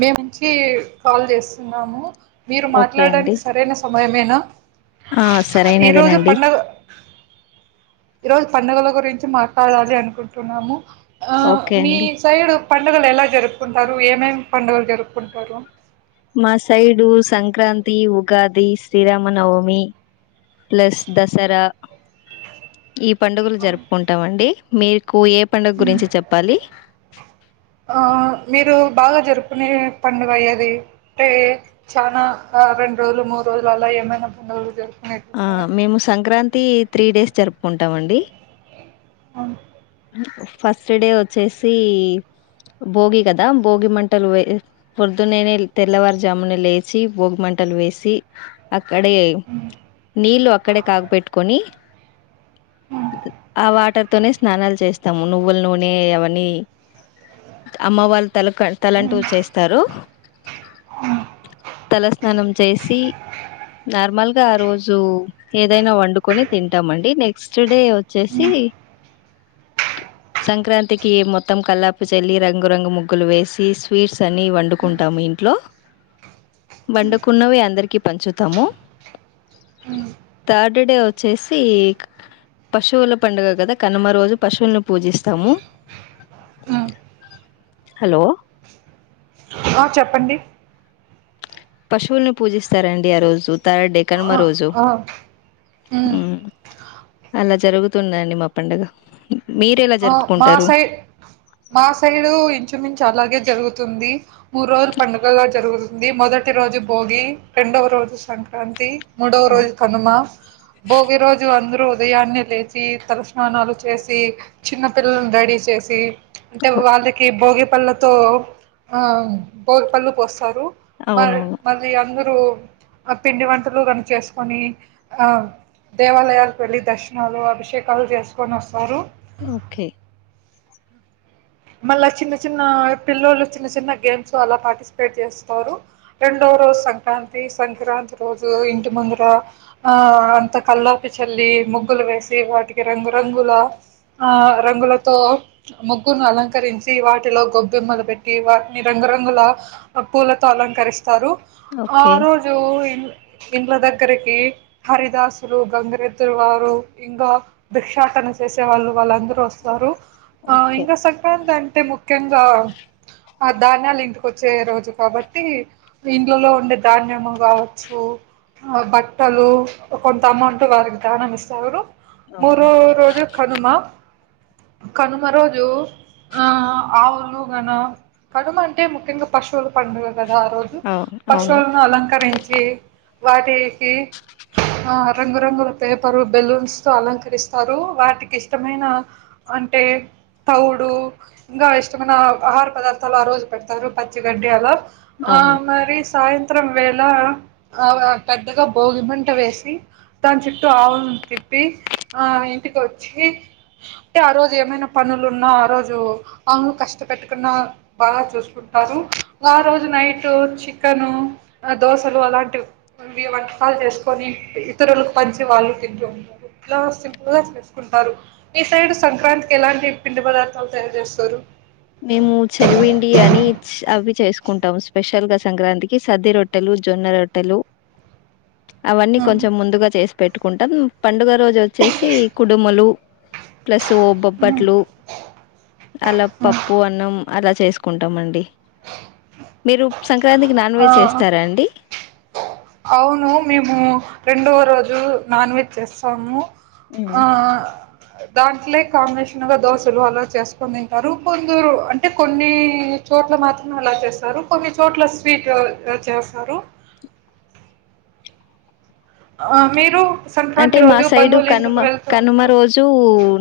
మేముంచి call చేస్తున్నాము. మీరు okay అండి మాట్లాడడానికి సరైన సమయమేనా ఆ ఈరోజు సరైనదేనండి పండుగ ఈ రోజు పండుగల గురించి మాట్లాడాలి అనుకుంటున్నాము. ఆ ఓకే మీ అండి సైడు పండుగలు ఎలా జరుపుకుంటారు. ఏమేం పండుగలు జరుపుకుంటారు. మా సైడు సంక్రాంతి ఉగాది శ్రీరామ నవమి ప్లస్ దసరా ఈ పండుగలు జరుపుకుంటాం. అండి మీ కు ఏ పండుగ గురించి చెప్పాలి. ఆ మీరు బాగా జరుపుకునే పండుగ ఏది అంటే చాలా రెండు రోజులు మూడు రో జలు ఆలా ఏమన్న పండుగలు జ మేము సంక్రాంతి త్రీ డేస్ జరుపుకుంటాం. అండి అవును ఫస్ట్ డే వోచ్చేసి భోగి కదా భోగి మంటలు వే పొద్దునే లే తెల్లవారుజామున లేచి భోగి మం టలు వేసి అక్కడే నీళ్ళు అక్కడే కాగ పెట్టుకొని ఆ వాటర్ తోనే స్నానాలు చేస్తాము నువ్వుల నునే అవన్నీ అమ్మ వాళ్ళు తల తలంటూ చేస్తారు. తలస్నానం చేసి నార్మల్గా ఆ రోజు ఏదైనా వండుకొని తింటామండి నెక్స్ట్ డే వ చ్చేసి సంక్రాంతికి మొత్తం కల్లాపు చల్లి రంగురంగులు ముగ్గులు వేసి స్వీట్స్ అని వండుకుం కుంటాము ఇంట్లో వండుకున్నవే అందరికి పంచుతాము. ఉమ్, థర్డ్డే వచ్చేసి పశువుల పండుగ కదా కనుమ రోజు పశువులను పూజిస్తాము. ఉమ్. హలో ఆ చెప్పండి పశువుల్ని పూజిస్తారండి. ఆ రోజు థర్డే కనుమ ఆ రోజు ఆ హ్ ఉమ్ అలా జరుగుతుందండి. మా పండుగ మీరు ఎలా ఆ మా జరుపుకుంటారు సైడ్ మా సైడు ఇంచుమించు అలాగే జరుగుతుంది. మూడు రోజులు పండుగలుగా జరుగుతుంది. మొదటి రోజు భోగి రెండవ రోజు సంక్రాంతి మూడవ రోజు కనుమా భోగి రోజు అందరూ ఉదయాన్నే లేచి తలస్నానాలు చేసి చిన్న పిల్లలను రెడీ చేసి అంటే వాళ్ళకి భోగిపళ్ళతో ఆ భోగిపళ్ళు పోస్తారు మరి అవునవును మరి అందరూ ఆ పిండి వంటలు కను చేసుకొని ఆ దేవాలయాలకు వెళ్ళి దర్శనాలు అభిషేకాలు చేసుకొని వస్తారు ఓకే మళ్ళా చిన్న చిన్న పిల్లలు చిన్న చిన్న గేమ్స్ అలా పార్టిసిపేట్ చేస్తారు రెండో ఒక రోజు సంక్రాంతి సంక్రాంతి రోజు ఇంటి ముందర ఆ అంత కల్లాపి చెల్లి ముగ్గులు వేసి వాటి రంగుంగుల రంగులతో ముగు అలంకరించి వాటిలో గొబ్బెమ్మలు పెట్టి వాటిని రంగురంగుల పూలతో అలంకరిస్త తరు ఆ ఆ ఓకే రోజు ఇండ్ల దగ్గరికి హరిదాసులు గంగరెద్దురు వారు ఇంకా దిక్షా తన చేసే వాళ్ళు వాళ్ళందరూ వస్తారు ఆ ఓకే ఇంకా సంక్రాంతి అంటే ముఖ్యంగా ఆ ధాన్యాలు ఇంటికొచ్చే రోజు కాబట్టి ఇంట్లలో ఉండే ధాన్యము కావచ్చు ఆ బట్టలు కొంత అమౌంట్ వారికి దధ్యానం ఇస్తారు అవును మూరో రోజు కనుమ కనుమ రోజు ఆ ఆవులు న కనుమ అంటే ముఖ్యంగా పశువులు పండుగ కదా ఆ రోజు అవును అవును పశువులను అలంకరించి వాటికి ఆ రంగురంగుల పేపరు బెలూన్స్ తో అలంకరిస్తారు వాటికి ఇష్టమైన అంటే తౌడూ ఇంకా ఇష్టమైన ఆహార పదార్థాలు ఆ రోజు పెడతారు పచ్చి గడి అలా ఆ అవును మరి సాయంత్రం మారం వేళ ఆ పెద్దగా భోగిమంట వేసి దాని చుట్టూ ఆవులు తి చెప్పి ఆ ఇంటికి వచ్చి అంటే ఆ రోజు ఏమైనా పనులున్నా ఆ రోజు కట్టుకు బా చూకు ఆ రజు నై చ ను దోసలు అలాంటి మీ వంటకాలు చేసుకొని ఇతరులకు పంచి వాళ్ళు తింటూ ఉంటారు ఇలా సింపుల్ గా చేసుకుంటారు ఈ సైడ్ సంక్రాంతి ఎలాంటి పిండి పదార్ తయారు చేస్తారు మేము చెలపిండి అని అవి చేసుకు కుంటాం స్పెషల్ గా సంక్రాంతికి సది రొట్టెలు జొన్న రొట్టెలు అవన్నీ కొంచెం ముందుగా చేసి పెట్టుకుంటాం పండుగ రోజు వచ్చేసి కుడుమలు ప్లస్ బొబ్బట్లు అలా ప ప అన్నం అలా చేసుకుంటాండి మీరు సంక్రాంతికి నాన్ వెజ్ ఆ చేస్తారా అండి అవును మేము రెండో రోజు నాన్ వెజ్ చేస్తాము ఉమ్ ఆ దాంట్లే కాంబినేషన్ గా దోశలు అలా చేసుకని తింటారు కొందూరు అంటే కొన్ని కొన్ని చోట్ల మాత్రం అలా చేస్తారు కొన్ని చోట్ల స్వీట్ చేస్తారు ఆ మీరు అంటే సంక్రాంతి మా రోజు సైడు బంధువులు కనుమ ఇంటికి కనుమ వెళ్తారు రోజు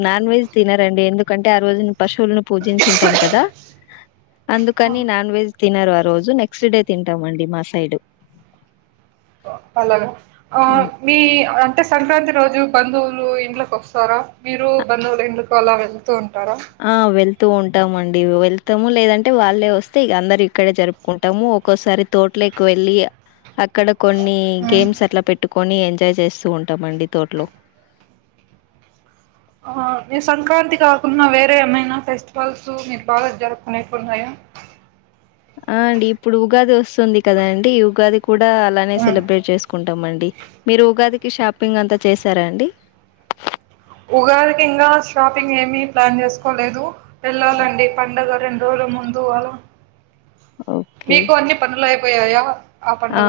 నాన్ వెజ్ తినరండి ఎందుకంటే ఆ రోజు పశువులను పూజించింటాం కదా అందుకని నాన్ వెజ్ తినరు ఆ రోజు నెక్స్ట్ డే తింటామండి మా సైడ్ అలాగ మీ అంటే సంక్రాంతి రోజు బంధువులు ఇడ్లకు వస్తారా మీరు బంధువుల ఇంకి అలా వెళ్తూ ఉంటారా ఆ వెళ్తూ ఉంటాము అండి వెళ్త తాము లేదంటే వాళ్ళే వస్తే ఇ అందరు ఇక్కడే జరుపుకుంటాము ఒక్కోసారి తోటలోకి వెళ్ళి అక్కడ కొన్ని ఉమ్. గేమ్స్ అట్లా పెట్టు కొని ఎంజాయ్ చేస్తూ ఉంటామండి తోటలో ఆ మీ సంక్రాంతి కాకున్న వేరే ఏమైనా ఫెస్టివల్స్ మీరు బాగా జరుపుకునేటివి ఉన్నాయా [inaudible] ఆ అండి ఇప్పుడు ఉగాది వస్తుంది కదా అండి ఉగాది కూడా అలానే సెలబ్రేట్ చేసుకుంటాం అండి మీరు ఉగాది కి షాపింగ్ అంతా చేశారా అండి ఉగాదికి ఇంగా షాపింగ్ ఏమి ప్లాన్ చేసుకోలేదు ఓ వెళ్ళాలండి పండుగ రెండూ రోజుల ముందు అలా ఓకే మీకు అన్ని పనులు అయిపోయాయా ఆ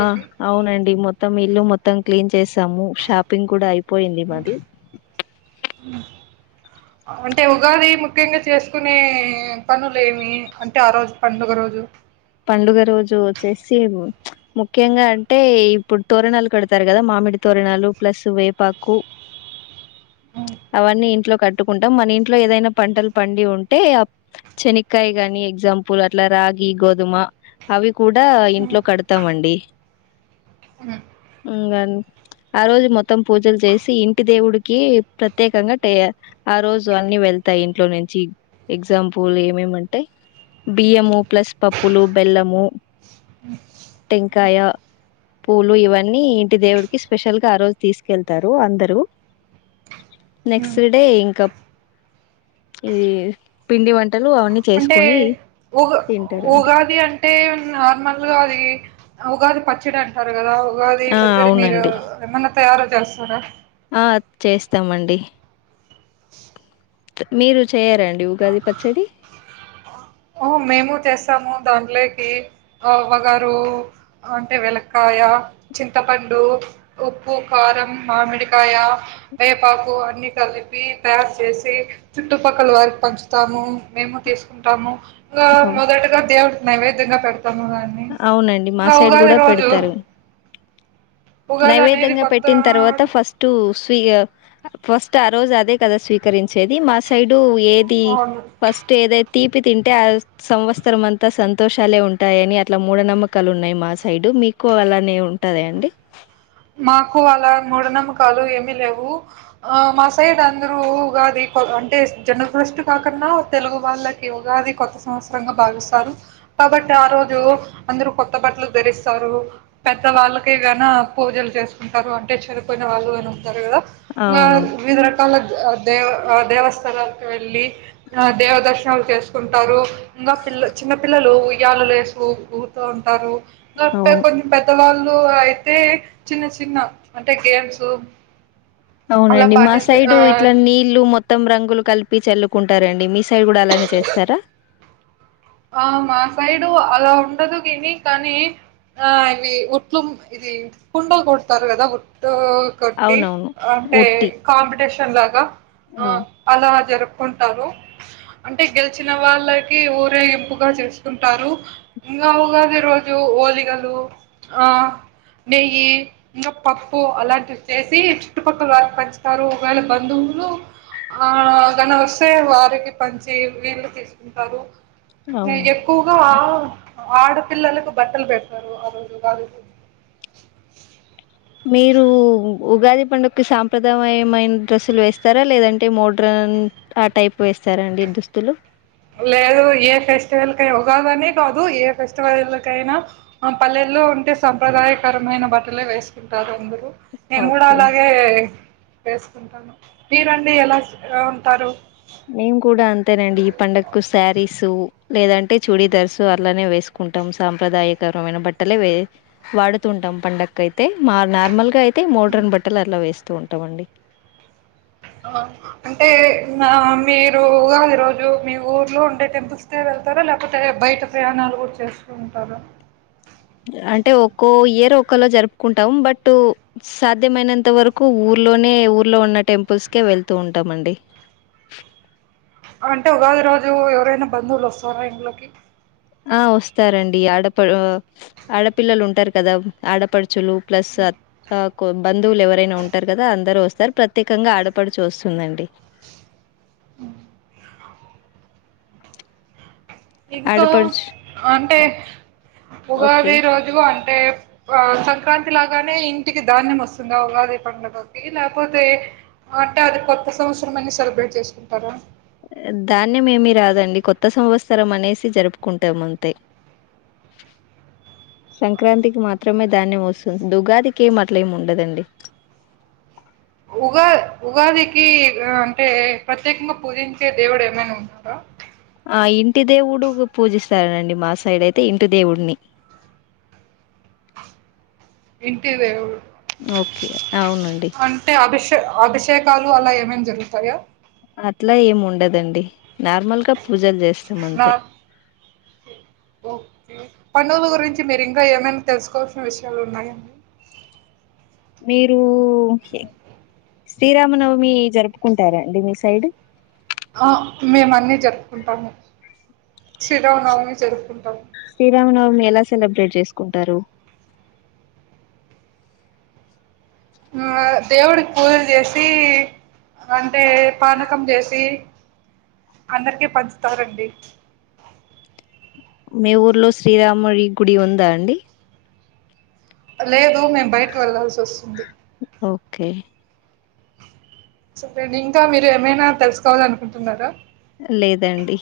అవునండి మొత్తం ఇల్లు మొత్తం క్లీన్ చేసాము షాపింగ్ కూడా అయిపో పోయింది మాది [inaudible] అంటే ఉగాది ముఖ్యంగా చేసుకునే పనులు ఏమి అంటే ఆరోజు పండుగ రోజు పండుగ రోజు వచ్చేసి ప్చ్ ముఖ్యంగా అంటే ఇప్పుడు తోరణాలు కడతారు కదా మా మామిడి తోరనాలు ప్లస్సు వేపాకు [inaudible] ఉ అవన్నీ ఇంట్లో కట్టుకుంటం మన ఇంట్లో ఏదైనా పంటలు పండి ఉంటే అప్ చనిక్కాయ కాని ఎగ్జాంపుల్ అట్లా రాగి గోధుమ అవి కూడా ఉ ఇంట్లో కడతామండి ఉ హ్మ్మ్ ఇంగ ఆ రోజు మొత్తం పూజలు చేసి ఇంటి దేవుడికి ప్రత్యేకంగా టె ఆ రోజు అన్ని వెళ్ తాయ్ ఇంట్లో నుంచి ఎగ్జాంపుల్ ఏమేమంటే బియ్యము ప్లస్ పప్పులు బెల్లము టెంకాయ పూలు ఇవన్నీ ఇంటి దేవుడికి స్పెషల్ గా ఆరోజు తీసుకెళ్తారు అందరూ ఉ నెక్స్ట్ డే ఇంకా ఈ పిండి వంట లు అవన్నీ అంటే చేసుకుని ఉగా తింట ఉగాది అంటే నార్మల్‌గా అది ఉగాది పచ్చడి అంటారు కదా ఉగాది ఆ పచ్చడి మీరు అవునండి ఏమన్నా తయారు చేస్తారా ఆ చేస్తామండి మీరు చేయారా అండి డి ఉగాది పచ్చడి ఓ మేము చేస్తాము దాంట్లోకి ఆ వగరు అంటే వెలక్కాయ్ యా చింతపండు ఉప్పు కారం మామిడికాయ వేపాకు అన్నీ కలిపి తయారు చేసి చుట్టుపక్కల వారికి పంచుతాము మేము తీసుకుంటాము ఇంకా అవు మొదటిగా దేవుడికి నైవేద్యంగా పెడుతం అవునండి మా సైడ్ కూడా రోజు పెడుతారు ఉగాది అనేది నైవేద్యంగా కొత్త పెట్టిన తర్వాత ఫస్టు ఇగ ఫస్ట్ ఆ రోజు అదే కదా స్వీకరించేది మా సైడు ఏది అవును ఫస్ట్ ఏదై తీపి తింటే ఆ సంవత్సరంమంతా సంతోషాలే ఉంటాయని ఇట్లా మూఢ నమ్మకాలు ఉన్నాయి మా సైడ్ మీకు అలానే ఉంటద అండి మాకు అలా మూఢ నమ్మకాలు ఏమి లేవు ఆ మా సైడ్ అందరు ఉగాది అంటే జనవరి ఫస్ట్ కాకన్నా తెలుగు వాళ్ళకి ఉగాది కొత్త సంవత్సరంగా భావిస్తారు కాబట్టి ఆ రోజు అందరు కొత్త బట్టలు ధరిస్తారు పెద్ద వాళ్ళకే గనా పూజలు చేసుకుంటారు అంటే చనిపోయిన వాళ్ళు అని ఉంటరు కదా ఇంకా అవును వివిధ రకాల దేవ దేవస్థలాలకు వెళ్ళి ఆ దేవ దర్శనాలు చేసుకుంటారు ఇంకా చిన్న పిల్లలు ఉయ్యాలలు లేసు ఊగుతూ ఉంటారు అవును కొన్ని పెద్దవాళ్ళు అయితే చిన్న చిన్న అంటే గేమ్స్ అలా అవునండి మా పార్టిసిపే సైడు ఇట్లా నీళ్లు మొత్తం రంగులు కలిపి చల్లుకుంటారండి మీ సైడ్ కూడా అలానే చేస్తారా ఆ మా సైడు అలా ఉండదు విని కానీ ఆ అవి ఉట్లు ఇది కుండ కొడతారు కదా ఉట్టు కొట్టి అవునవును అంటే ఉట్టి కాంపిటీషన్ లాగా ఆ అలా జరుపు కుంటరు అంటే గెలిచిన వాళ్ళకి ఊరి వేగింపుగా చేసుకుంటారు ఇంకా ఉగాది రోజు హోలిగలు ఆ నెయ్యి ఇంక పప్పు అలాంటివిచ్చేసి చుట్టుపక్కల వాళ్ళకు పంచుతారు ఒకవేళ బంధువు లు ఆ గన వస్తే వారికి పంచి వీళ్లు తీసుకుంటారు న అవును ఎక్కువగా ఆడ పిల్లకి బట్టలు బడతారు ఆ రోజు ఉగాది రోజు మీరు ఉగాది పండుగకు సాంప్రదాయమైన డ్రెస్సులు వేస్తారా లేదంటే మోడ్రన్ ఆ టైప్ వేస్త రా అండి దుస్తులు లేదు ఏ ఫెస్టివల్ కై ఉగాదనే కాదు ఏ ఫెస్టివల్ కైనా మా పల్లెటూ లో ఉంటే సాంప్రదాయకరమైన బట్టలే వేసుకుంటారు అందరు నేను కూడా ఓకే అలాగే వేసుకుంటాను మీరండి ఎలా ఉంటారు మేము కూడా అంతేనండి ఈ పండగకు శారీసు లేదంటే చూడీదర్స్ అలానే వేసుకు కుంటాం సాంప్రదాయకరమైన బట్టలే వే వాడుతుంటాం పండకైతే మా నార్మల్గా అయి తే మోడ్రన్ బట్టలు అట్లా వేస్తూ ఉంటామండి అంటే నా మీరు ఉగాది రోజు మీ ఊర్లో ఉండే టెంపుల్స్ కే వెళ్తారా లేకపోతే బయట ప్రయాణాలు కూడా చేస్తూ ఉంటారు అంటే ఒక్కో ఇయర్ ఒ కళ జరుపుకుంటాం బట్ సాధ్యమైనంత వరకు ఊ ఊర్లో నే ఊర్లో ఉన్న టెంపుల్స్ కే వెళ్తూ ఉంటామండి అంటే ఉగాది రోజు ఎవరైనా బంధువులు వస్తారా ఇంట్లోకి ఆ వస్తారండి ఆడప ఆడపిల్లలు ఉంటారు కదా ఆడపడుచులు ప్లస్ సార్ ఆ బంధువులు ఎవరైనా ఉంటారు కదా అందరు వస్తారు ప్రత్యేకంగా ఆడపడుచూ వస్తుందండి [inaudible] ఇంకా ఆడపడుచు అంటే ఓ- ఓకే ఉగాది రోజు అంటే ఆ సంక్రాంతి లాగానే ఇంటికి ధాన్యం వస్తుందా ఉగాది పండుగకి లేపోతే అంటే అది కొత్త సంవత్సరం అని సెలబ్రేట్ చేసుకుంటారా ధాన్యం ఏమి రాదండి కొత్త సంవత్సరం అనేసి జరుపుకుంటాం అంతే [inaudible] సంక్రాంతికి మాత్రమే ధాన్యం వస్తుంది ఉగాదికి ఏం అట్ల ఏమి ఉండదండి [inaudible] ఉగా ఉగాదికి అంటే ప్రత్యేకంగా పూజించే దేవుడు ఏమైనా ఉంటారా ఆ ఇంటి దేవుడు పూజిస్తారండి మా సైడ్ అయితే ఇంటి దేవుడిని [inaudible] ఇంటిదేవుడు ఓకే అవునండి అంటే అభిషే అభిషే షేకాలు అలా ఏమైనా జరుగుతాయా అట్లా ఏం ఉండదండి నార్మల్గా పూజలు చేస్తాం నా అంతే ఓకే పండుగల గురించి మీరు ఇంకా ఏమైనా తెలుసుకోవాల్సిన విషయాలు ఉన్నాయా [inaudible] మీరు ఎ శ్రీరామనవమి జరుపుకుంటారాండి మీ సైడ్ ఉంటాము శ్రీరామనవమి ఎలా సెలబ్రేట్ చేస్తా టారు ఆ దేవుడికి పూజలు చేసి అంటే పానకం చేసి అందరికి పంచుతారండి మీ ఊర్లో శ్రీరాముడి గుడి ఉందా అండి లేదు మేము బయటకి వెళ్లాల్సి వస్తుంది ఓకే సరేండి ఇంకా మీరు ఏమైనా తెలుసుకోవాల అనుకుంటున్నారా లేదండి